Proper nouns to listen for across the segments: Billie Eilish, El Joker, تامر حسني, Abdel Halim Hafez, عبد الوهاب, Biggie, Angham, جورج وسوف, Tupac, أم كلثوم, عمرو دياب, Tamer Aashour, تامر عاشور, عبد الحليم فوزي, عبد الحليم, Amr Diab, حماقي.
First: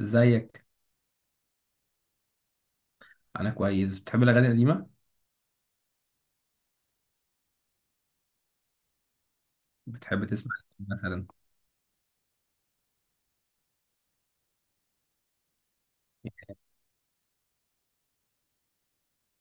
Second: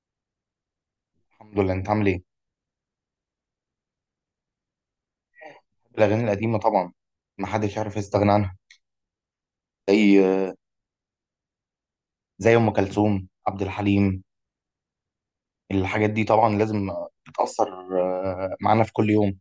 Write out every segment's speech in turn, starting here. ازيك؟ الحمد لله، انت عامل ايه؟ انا كويس. بتحب الاغاني القديمه؟ الاغاني القديمه طبعا. ما حدش يعرف يستغنى عنها. بتحب تسمع زي إيه مثلا؟ زي ام كلثوم، عبد الحليم، الحاجات دي طبعا لازم. بتاثر معانا في كل يوم.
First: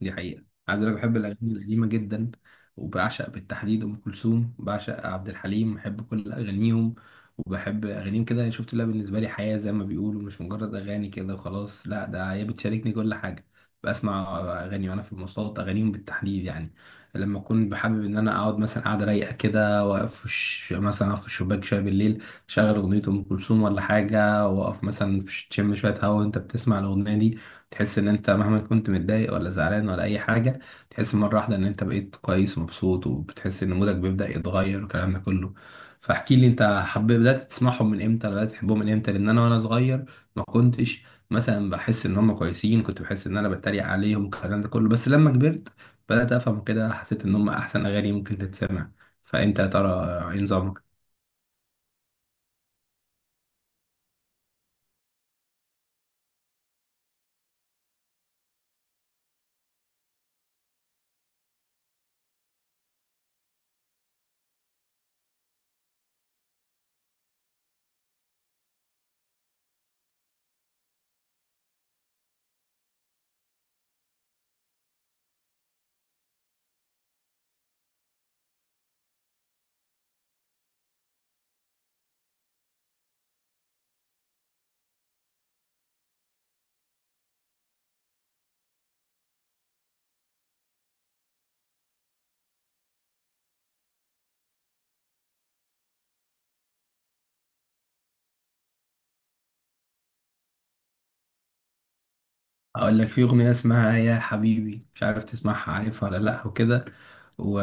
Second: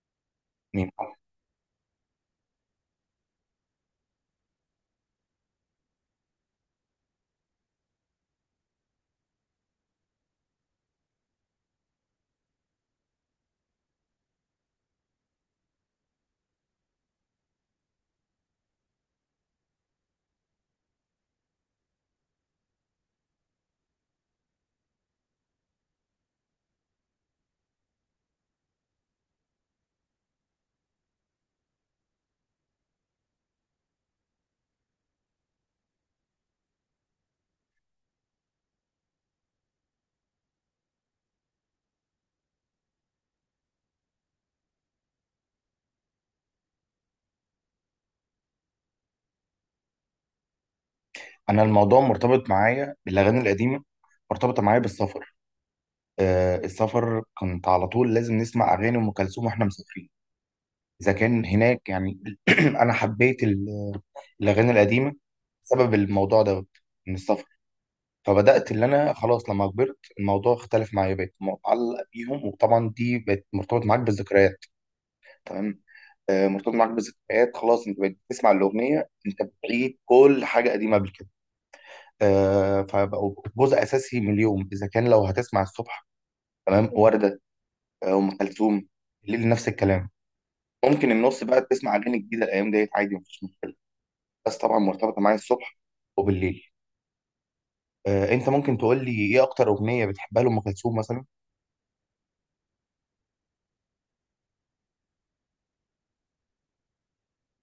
دي حقيقة، عايز مين؟ اقول لك بحب الاغاني القديمة جدا، وبعشق بالتحديد ام كلثوم، بعشق عبد الحليم، بحب كل اغانيهم. وبحب اغانيهم كده، شفت، لها بالنسبة لي حياة زي ما بيقولوا، مش مجرد اغاني كده وخلاص، لا ده هي بتشاركني كل حاجة. بسمع اغاني وانا في المواصلات، اغانيهم بالتحديد يعني. لما اكون بحابب ان انا اقعد مثلا، قاعده رايقه كده، واقف في مثلا اقف في الشباك شويه بالليل، شغل اغنيه ام كلثوم ولا حاجه، واقف مثلا في تشم شويه هوا وانت بتسمع الاغنيه دي، تحس ان انت مهما كنت متضايق ولا زعلان ولا اي حاجه، تحس مره واحده ان انت بقيت كويس ومبسوط، وبتحس ان مودك بيبدا يتغير والكلام ده كله. فاحكي لي انت حبيت، بدات تسمعهم من امتى؟ ولا بدات تحبهم من امتى؟ لان انا وانا صغير ما كنتش مثلا بحس ان هم كويسين، كنت بحس ان انا بتريق عليهم والكلام ده كله، بس لما كبرت بدات افهم كده، حسيت ان هم احسن اغاني ممكن تتسمع. فانت يا ترى ايه نظامك؟ انا الموضوع مرتبط معايا بالاغاني القديمه، مرتبطه معايا بالسفر. السفر كنت على طول لازم نسمع اغاني ام كلثوم واحنا مسافرين. اذا كان هناك يعني. انا حبيت الاغاني القديمه بسبب الموضوع ده، من السفر. فبدات اللي انا خلاص لما كبرت الموضوع اختلف معايا، بقيت متعلق بيهم، وطبعا دي بقت مرتبط معاك بالذكريات. تمام. مرتبط معاك بالذكريات، خلاص انت بقيت بتسمع الاغنيه، انت بتعيد كل حاجه قديمه قبل كده. فبقوا جزء اساسي من اليوم، اذا كان لو هتسمع الصبح تمام ورده، ام كلثوم. الليل نفس الكلام، ممكن النص بقى تسمع اغاني جديده الايام ديت عادي، مفيش مشكله، بس طبعا مرتبطه معايا الصبح وبالليل. انت ممكن تقول لي ايه اكتر اغنيه بتحبها لام كلثوم مثلا؟ اقول لك في اغنيه اسمها يا حبيبي، مش عارف تسمعها، عارفها ولا لا وكده؟ و...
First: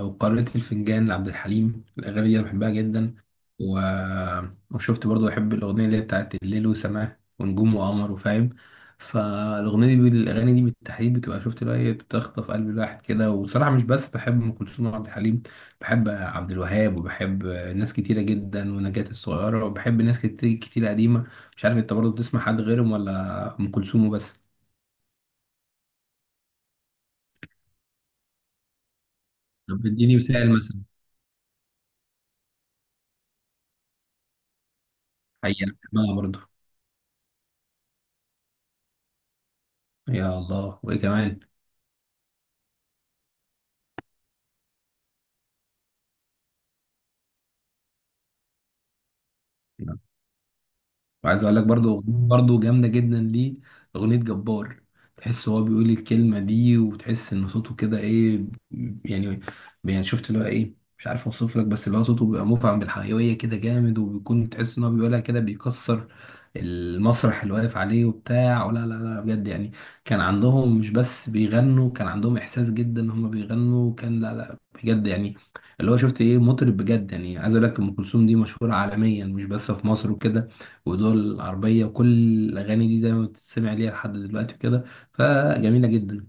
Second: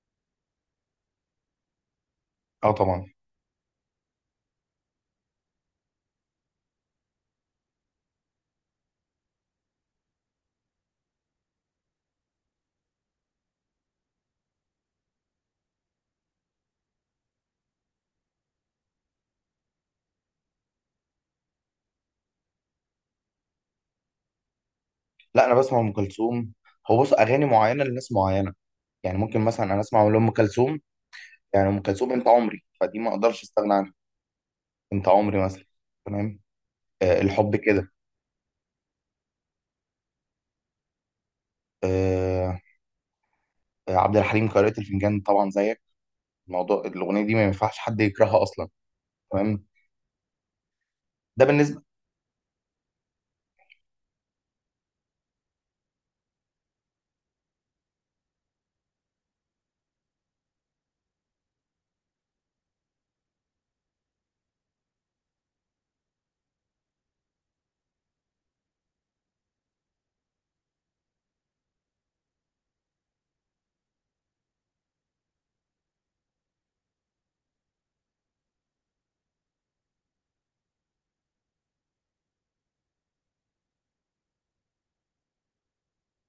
وقارئة الفنجان لعبد الحليم، الاغاني دي انا بحبها اه طبعا. جدا. و... وشفت برضو بحب الاغنيه اللي هي بتاعت الليل وسماه ونجوم وقمر، وفاهم فالاغنيه دي الاغاني دي بالتحديد بتبقى، شفت اللي هي بتخطف قلب الواحد كده. وصراحه مش بس بحب ام كلثوم وعبد الحليم، بحب عبد الوهاب وبحب ناس كتيره جدا ونجاة الصغيره، وبحب ناس كتير كتير قديمه. مش عارف انت برضو بتسمع حد غيرهم ولا ام كلثوم وبس؟ لا انا بسمع ام كلثوم. هو بص اغاني معينه لناس معينه، يعني ممكن مثلا انا طب اسمع اديني لام مثال كلثوم. مثلا. يعني ام كلثوم انت عمري، فدي ما اقدرش استغنى عنها. انت عمري مثلا. حقيقة بحبها تمام. برضه. الحب كده. يا الله، وايه كمان؟ آه. عبد الحليم قارئة الفنجان طبعا زيك. الموضوع الاغنيه دي ما ينفعش حد يكرهها اصلا. تمام. ده وعايز اقول لك بالنسبه. برضو أغنية برضو جامده جدا ليه، اغنيه جبار. تحس هو بيقول الكلمه دي، وتحس ان صوته كده ايه؟ يعني يعني شفت اللي هو ايه، مش عارف اوصف لك، بس اللي هو صوته بيبقى مفعم بالحيويه كده جامد، وبيكون تحس ان هو بيقولها كده بيكسر المسرح اللي واقف عليه وبتاع. ولا لا لا، بجد يعني. كان عندهم مش بس بيغنوا، كان عندهم احساس جدا ان هم بيغنوا. كان لا لا، بجد يعني. اللي هو شفت ايه، مطرب بجد يعني. عايز اقول لك ام كلثوم دي مشهوره عالميا، مش بس في مصر وكده، ودول العربية وكل، الأغاني دي دايما بتتسمع ليها لحد دلوقتي وكده، فجميلة جدا.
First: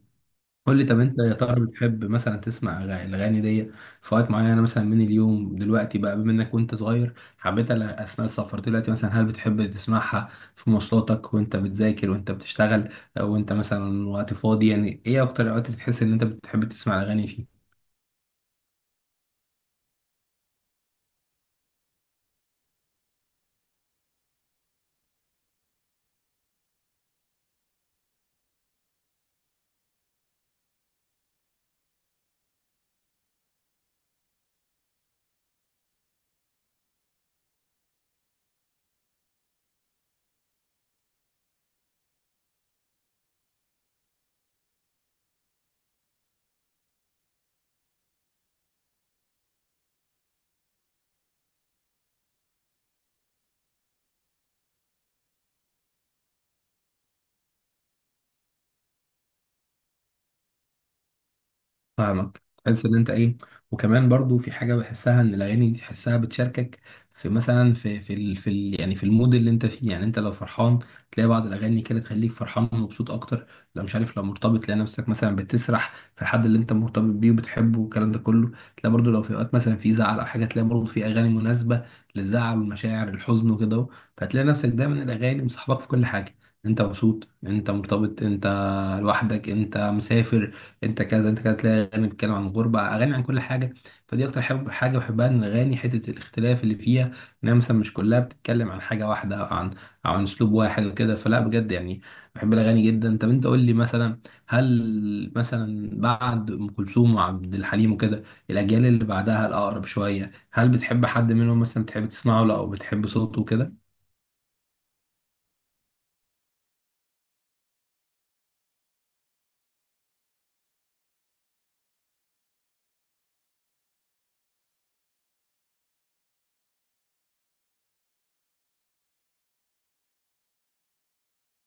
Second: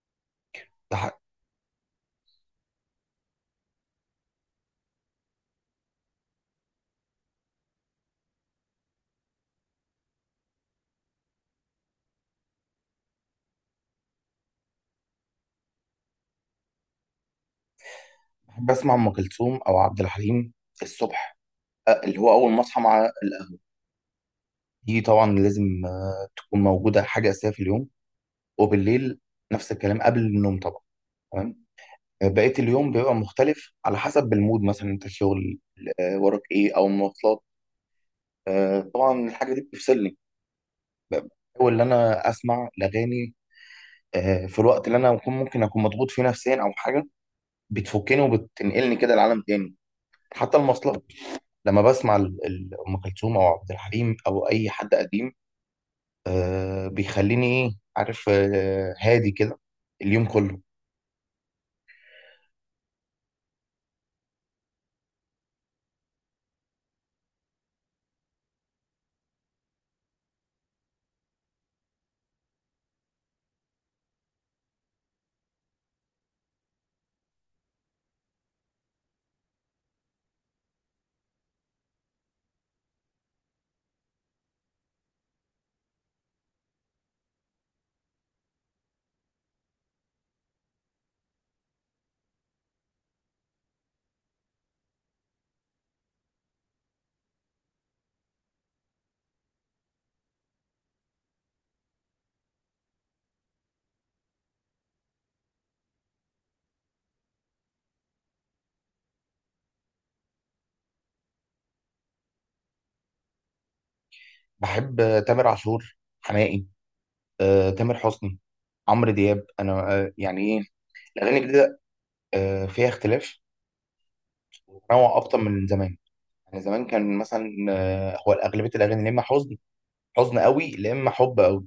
قول لي، طب بح- أنت يا ترى بتحب مثلا تسمع الأغاني دي في وقت معين مثلا من اليوم؟ دلوقتي بقى، بما إنك وأنت صغير حبيتها أثناء السفر، دلوقتي مثلا هل بتحب تسمعها في مواصلاتك وأنت بتذاكر، وأنت بتشتغل، وأنت مثلا وقت فاضي؟ يعني إيه أكتر الأوقات اللي بتحس إن أنت بتحب تسمع الأغاني فيه؟ بحب اسمع ام كلثوم او عبد الحليم الصبح. اللي هو اول ما اصحى مع القهوه، دي طبعا لازم تكون موجوده، حاجه اساسيه في اليوم. وبالليل نفس الكلام قبل النوم طبعا. تمام. بقية اليوم بيبقى مختلف على حسب المود، مثلا انت شغل وراك ايه او مواصلات. آه، طبعا الحاجة دي بتفصلني، اول ان انا اسمع الاغاني في الوقت اللي انا ممكن اكون مضغوط فيه نفسيا او حاجة، بتفكني وبتنقلني كده لعالم تاني. حتى المواصلات لما بسمع ام كلثوم او عبد الحليم او اي حد قديم بيخليني ايه عارف، هادي كده اليوم كله. فاهمك، تحس ان انت ايه. وكمان برضو في حاجه بحسها ان الاغاني دي تحسها بتشاركك في، مثلا في ال يعني في المود اللي انت فيه. يعني انت لو فرحان تلاقي بعض الاغاني كده تخليك فرحان ومبسوط اكتر. لو مش عارف، لو مرتبط تلاقي نفسك مثلا بتسرح في الحد اللي انت مرتبط بيه وبتحبه والكلام ده كله. تلاقي برضو لو في اوقات مثلا في زعل او حاجه، تلاقي برضو في اغاني مناسبه للزعل والمشاعر الحزن وكده اهو. فتلاقي نفسك دايما الاغاني مصاحبك في كل حاجه. انت مبسوط، انت مرتبط، انت لوحدك، انت مسافر، انت كذا انت كذا، تلاقي اغاني بتتكلم عن الغربه، اغاني عن كل حاجه. فدي اكتر حب حاجه بحبها ان الاغاني حته الاختلاف اللي فيها، انها مثلا مش كلها بتتكلم عن حاجه واحده، او عن او عن اسلوب واحد وكده. فلا بجد يعني، بحب الاغاني جدا. طب انت قول لي مثلا، هل مثلا بعد ام كلثوم وعبد الحليم وكده الاجيال اللي بعدها الاقرب شويه، هل بتحب حد منهم مثلا، بتحب تسمعه له او بتحب صوته كده؟ بحب تامر عاشور، حماقي، تامر حسني، عمرو دياب. انا يعني ايه، الاغاني الجديده فيها اختلاف وتنوع اكتر من زمان. يعني زمان كان مثلا هو اغلبيه الاغاني يا اما حزن، حزن قوي، يا اما حب قوي.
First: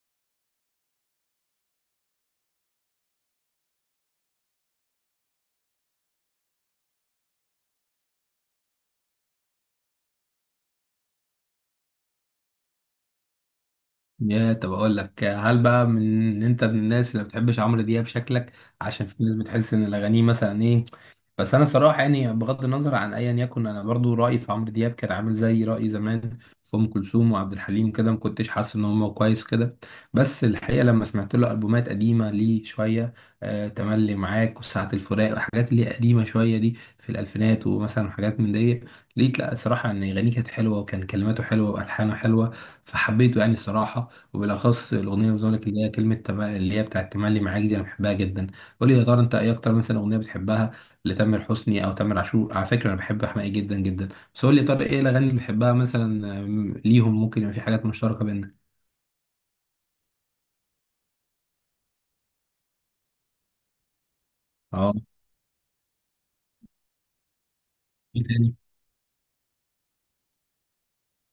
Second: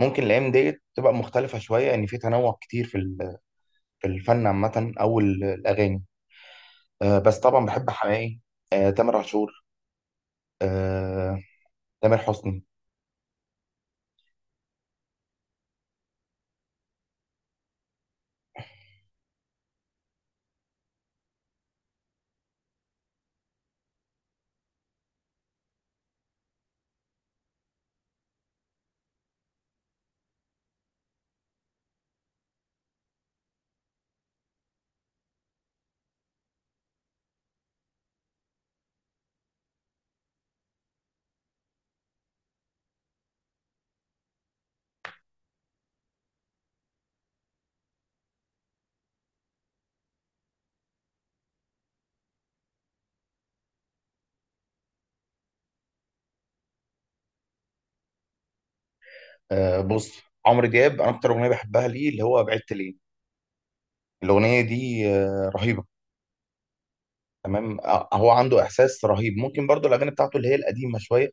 ممكن الايام ديت تبقى مختلفه شويه، يعني في تنوع كتير في في الفن عامه او الاغاني. بس طبعا بحب حماقي، تامر عاشور، آه، تامر حسني. يا طب اقول لك، هل بقى من انت من الناس اللي ما بتحبش عمرو دياب؟ شكلك، عشان في ناس بتحس ان الاغاني مثلا ايه. بس انا صراحه يعني بغض النظر عن ايا يكن، انا برضو رايي في عمرو دياب كان عامل زي رايي زمان في ام كلثوم وعبد الحليم كده، ما كنتش حاسس ان هو كويس كده. بس الحقيقه لما سمعت له البومات قديمه ليه شويه، آه تملي معاك وساعه الفراق والحاجات اللي هي قديمه شويه دي في الالفينات ومثلا حاجات من دي، لقيت لا الصراحه ان اغانيه كانت حلوه، وكان كلماته حلوه، والحانه حلوه. فحبيته يعني الصراحه، وبالاخص الاغنيه اللي بقول لك اللي هي كلمه اللي هي بتاعت تملي معاك دي، انا بحبها جدا. قول لي يا ترى انت ايه اكتر مثلا اغنيه بتحبها لتامر حسني او تامر عاشور؟ على فكره انا بحب حماقي جدا جدا. بس قول لي يا طارق، ايه الاغاني اللي بتحبها مثلا؟ ليهم ممكن يبقى في حاجات مشتركه بيننا. بص عمرو دياب، انا اكتر اغنيه بحبها ليه اللي هو بعدت ليه. الاغنيه اه، دي رهيبه. تمام. هو عنده احساس رهيب، ممكن برضو الاغاني بتاعته اللي هي القديمه شويه،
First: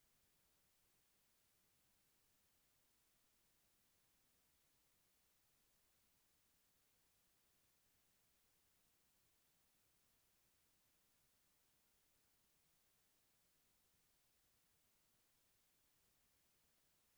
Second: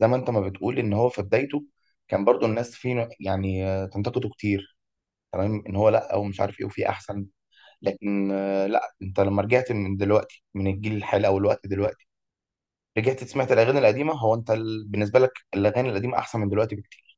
زي ما انت ما بتقول ان هو في بدايته كان برضو الناس فيه يعني تنتقده كتير. تمام، ان هو لا ومش عارف ايه وفي احسن، لكن لا انت لما رجعت من دلوقتي من الجيل الحالي او الوقت دلوقتي، رجعت سمعت الاغاني القديمه. هو انت بالنسبه لك الاغاني القديمه احسن من دلوقتي بكتير.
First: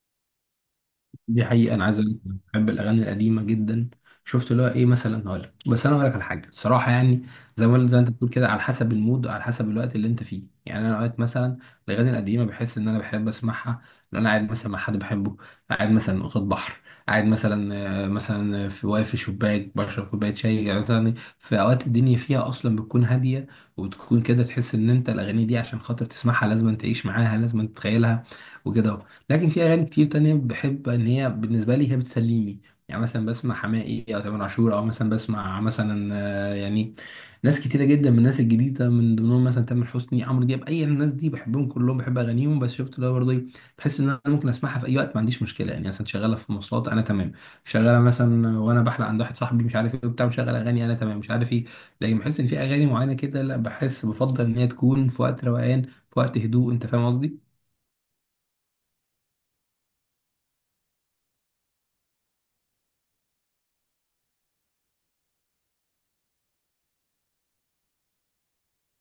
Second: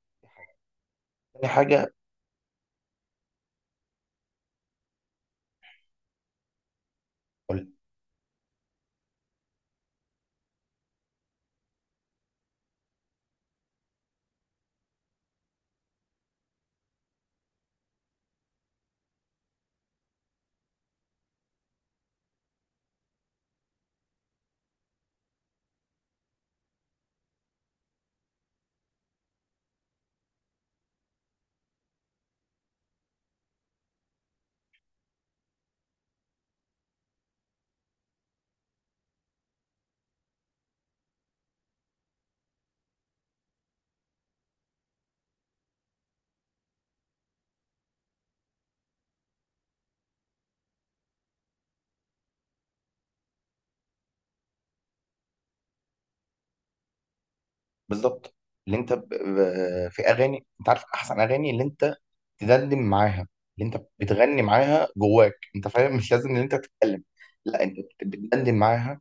دي تاني حقيقة أنا حاجه. عايز أقول لك أنا بحب الأغاني القديمة جدا. شفت اللي هو إيه؟ مثلا هقول لك، بس أنا هقول لك على حاجة الصراحة يعني. زي قول- ما زي ما أنت بتقول كده، على حسب المود، على حسب الوقت اللي أنت فيه. يعني أنا أوقات مثلا الأغاني القديمة بحس إن أنا بحب أسمعها لأن أنا قاعد مثلا مع حد بحبه، قاعد مثلا قصاد بحر، قاعد مثلا مثلا في، واقف في شباك بشرب كوباية شاي يعني مثلا، في أوقات الدنيا فيها أصلا بتكون هادية، وبتكون كده تحس إن أنت الأغاني دي عشان خاطر تسمعها لازم تعيش معاها، لازم تتخيلها وكده. لكن في اغاني كتير تانية بحب ان هي بالنسبه لي هي بتسليني. يعني مثلا بسمع حماقي او تامر عاشور، او مثلا بسمع مثلا آه، يعني ناس كتيره جدا من الناس الجديده، من ضمنهم مثلا تامر حسني، عمرو دياب، اي الناس دي بحبهم كلهم، بحب اغانيهم. بس شفت اللي هو برضه إيه، بحس ان انا ممكن اسمعها في اي وقت، ما عنديش مشكله. يعني مثلا شغاله في مواصلات انا تمام، شغاله مثلا وانا بحلق عند واحد صاحبي مش عارف ايه وبتاع مشغل اغاني انا تمام مش عارف ايه. لكن بحس ان في اغاني معينه كده لا، بحس بفضل ان هي تكون في وقت روقان، في وقت هدوء. انت فاهم قصدي؟ بالظبط. اللي انت في اغاني انت عارف، احسن اغاني اللي انت تدندن معاها، اللي انت بتغني معاها جواك انت فاهم، مش لازم ان انت تتكلم، لا انت بتدندن معاها.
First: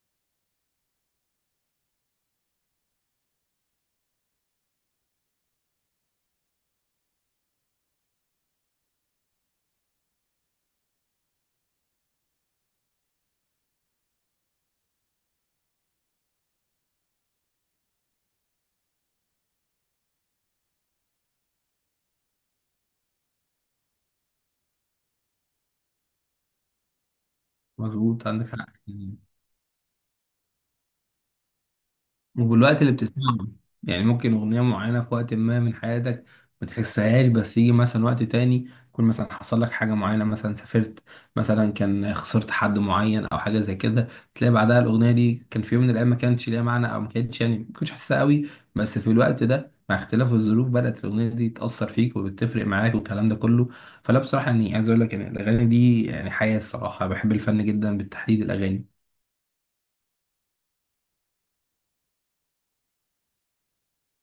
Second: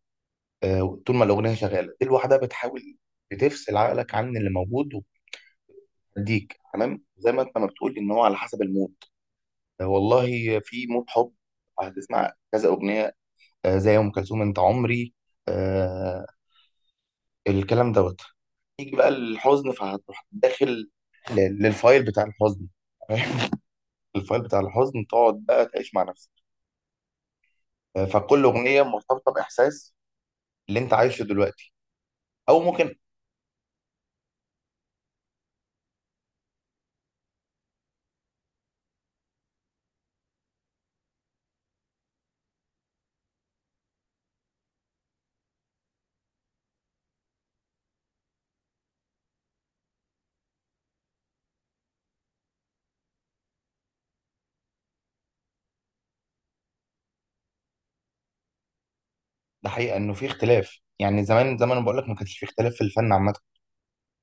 طول ما الاغنيه شغاله دي لوحدها بتحاول بتفصل عقلك عن اللي موجود، وبتديك تمام، زي ما انت ما بتقول ان هو على حسب المود. آه، والله في مود حب هتسمع كذا اغنيه، زي ام كلثوم انت عمري. آه، الكلام دوت. يجي بقى الحزن فهتروح داخل للفايل بتاع الحزن. الفايل بتاع الحزن، تقعد بقى تعيش مع نفسك. مظبوط، فكل عندك حق. اغنيه مرتبطه باحساس اللي انت عايشه دلوقتي، او والوقت اللي ممكن. بتسمعه. يعني ممكن أغنية معينة في وقت ما من حياتك ما تحسهاش، بس يجي مثلا وقت تاني يكون مثلا حصل لك حاجة معينة، مثلا سافرت، مثلا كان خسرت حد معين أو حاجة زي كده، تلاقي بعدها الأغنية دي كان في يوم من الأيام ما كانتش ليها معنى، أو ما كانتش يعني ما كنتش حاسسها قوي، بس في الوقت ده مع اختلاف الظروف بدأت الأغنية دي تأثر فيك وبتفرق معاك والكلام ده كله. فلا بصراحة يعني عايز أقول لك إن الأغاني دي يعني حياة الصراحة. بحب الفن جدا، بالتحديد الأغاني. ده حقيقة انه في اختلاف، يعني زمان زمان انا بقول لك ما كانش في اختلاف في الفن عامة.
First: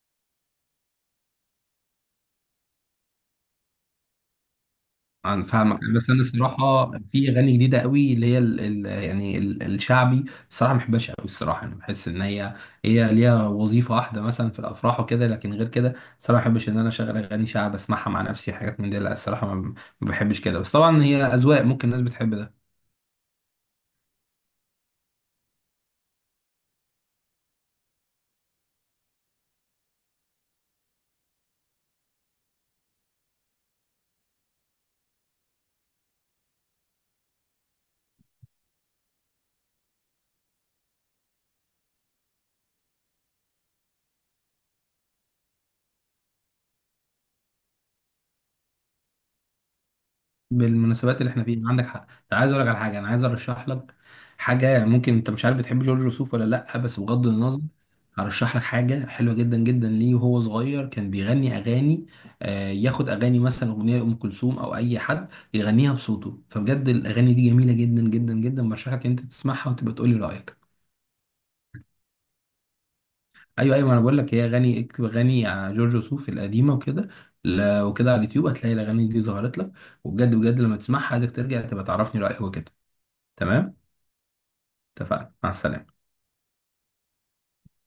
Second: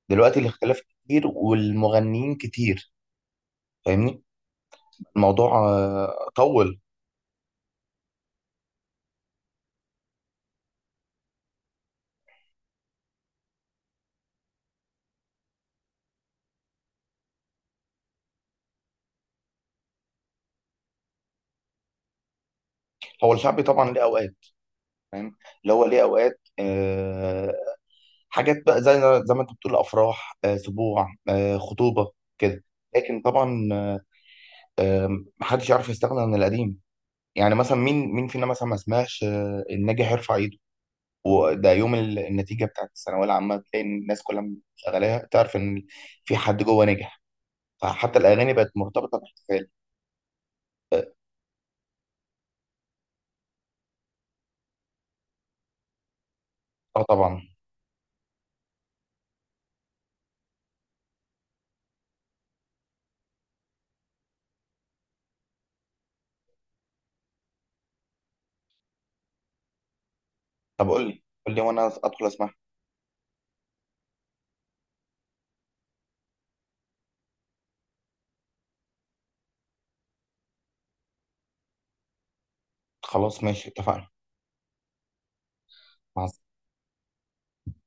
دلوقتي الاختلاف كتير والمغنيين كتير، فاهمني. انا الموضوع فاهمك، بس انا طول. الصراحه في اغاني جديده قوي اللي هي ال يعني ال الشعبي، الصراحه ما بحبهاش قوي. الصراحه انا بحس ان هي، هي ليها وظيفه واحده مثلا في الافراح وكده، لكن غير كده الصراحه ما بحبش ان انا اشغل اغاني شعب، اسمعها مع نفسي، حاجات من دي لا، الصراحه ما بحبش كده. بس طبعا هي اذواق، ممكن الناس بتحب ده. هو الشعبي طبعا ليه اوقات، فاهم، اللي هو ليه اوقات حاجات بقى زي ما انت بتقول افراح، سبوع، خطوبة كده. لكن طبعا آه، محدش يعرف يستغنى عن القديم. يعني مثلا مين مين فينا مثلا ما سمعش الناجح يرفع ايده. وده يوم النتيجه بتاعت الثانويه العامه بتلاقي ان الناس كلها شغاله تعرف ان في حد جوه نجح، فحتى الاغاني بقت مرتبطه باحتفال. اه. بالمناسبات اللي احنا فيها عندك حق. انت، عايز اقول لك على حاجه، انا عايز ارشح لك حاجه. ممكن انت مش عارف، بتحب جورج وسوف ولا لا؟ بس آه، بغض طبعا. النظر، هرشح لك حاجه حلوه جدا جدا ليه. وهو صغير كان بيغني اغاني، آه ياخد اغاني مثلا اغنيه لام كلثوم او اي حد، يغنيها بصوته. فبجد الاغاني دي جميله جدا جدا جدا، برشح لك انت تسمعها وتبقى تقول لي رايك. طب قول لي قول لي وانا ادخل اسمع. ايوه ايوه، ما انا بقول لك هي اغاني، اكتب اغاني جورج وسوف القديمه وكده، وكده على اليوتيوب هتلاقي الاغاني دي ظهرت لك. وبجد بجد لما تسمعها عايزك ترجع تبقى تعرفني رايك وكده. خلاص ماشي تمام، اتفقنا. اتفقنا، مع السلامة. مع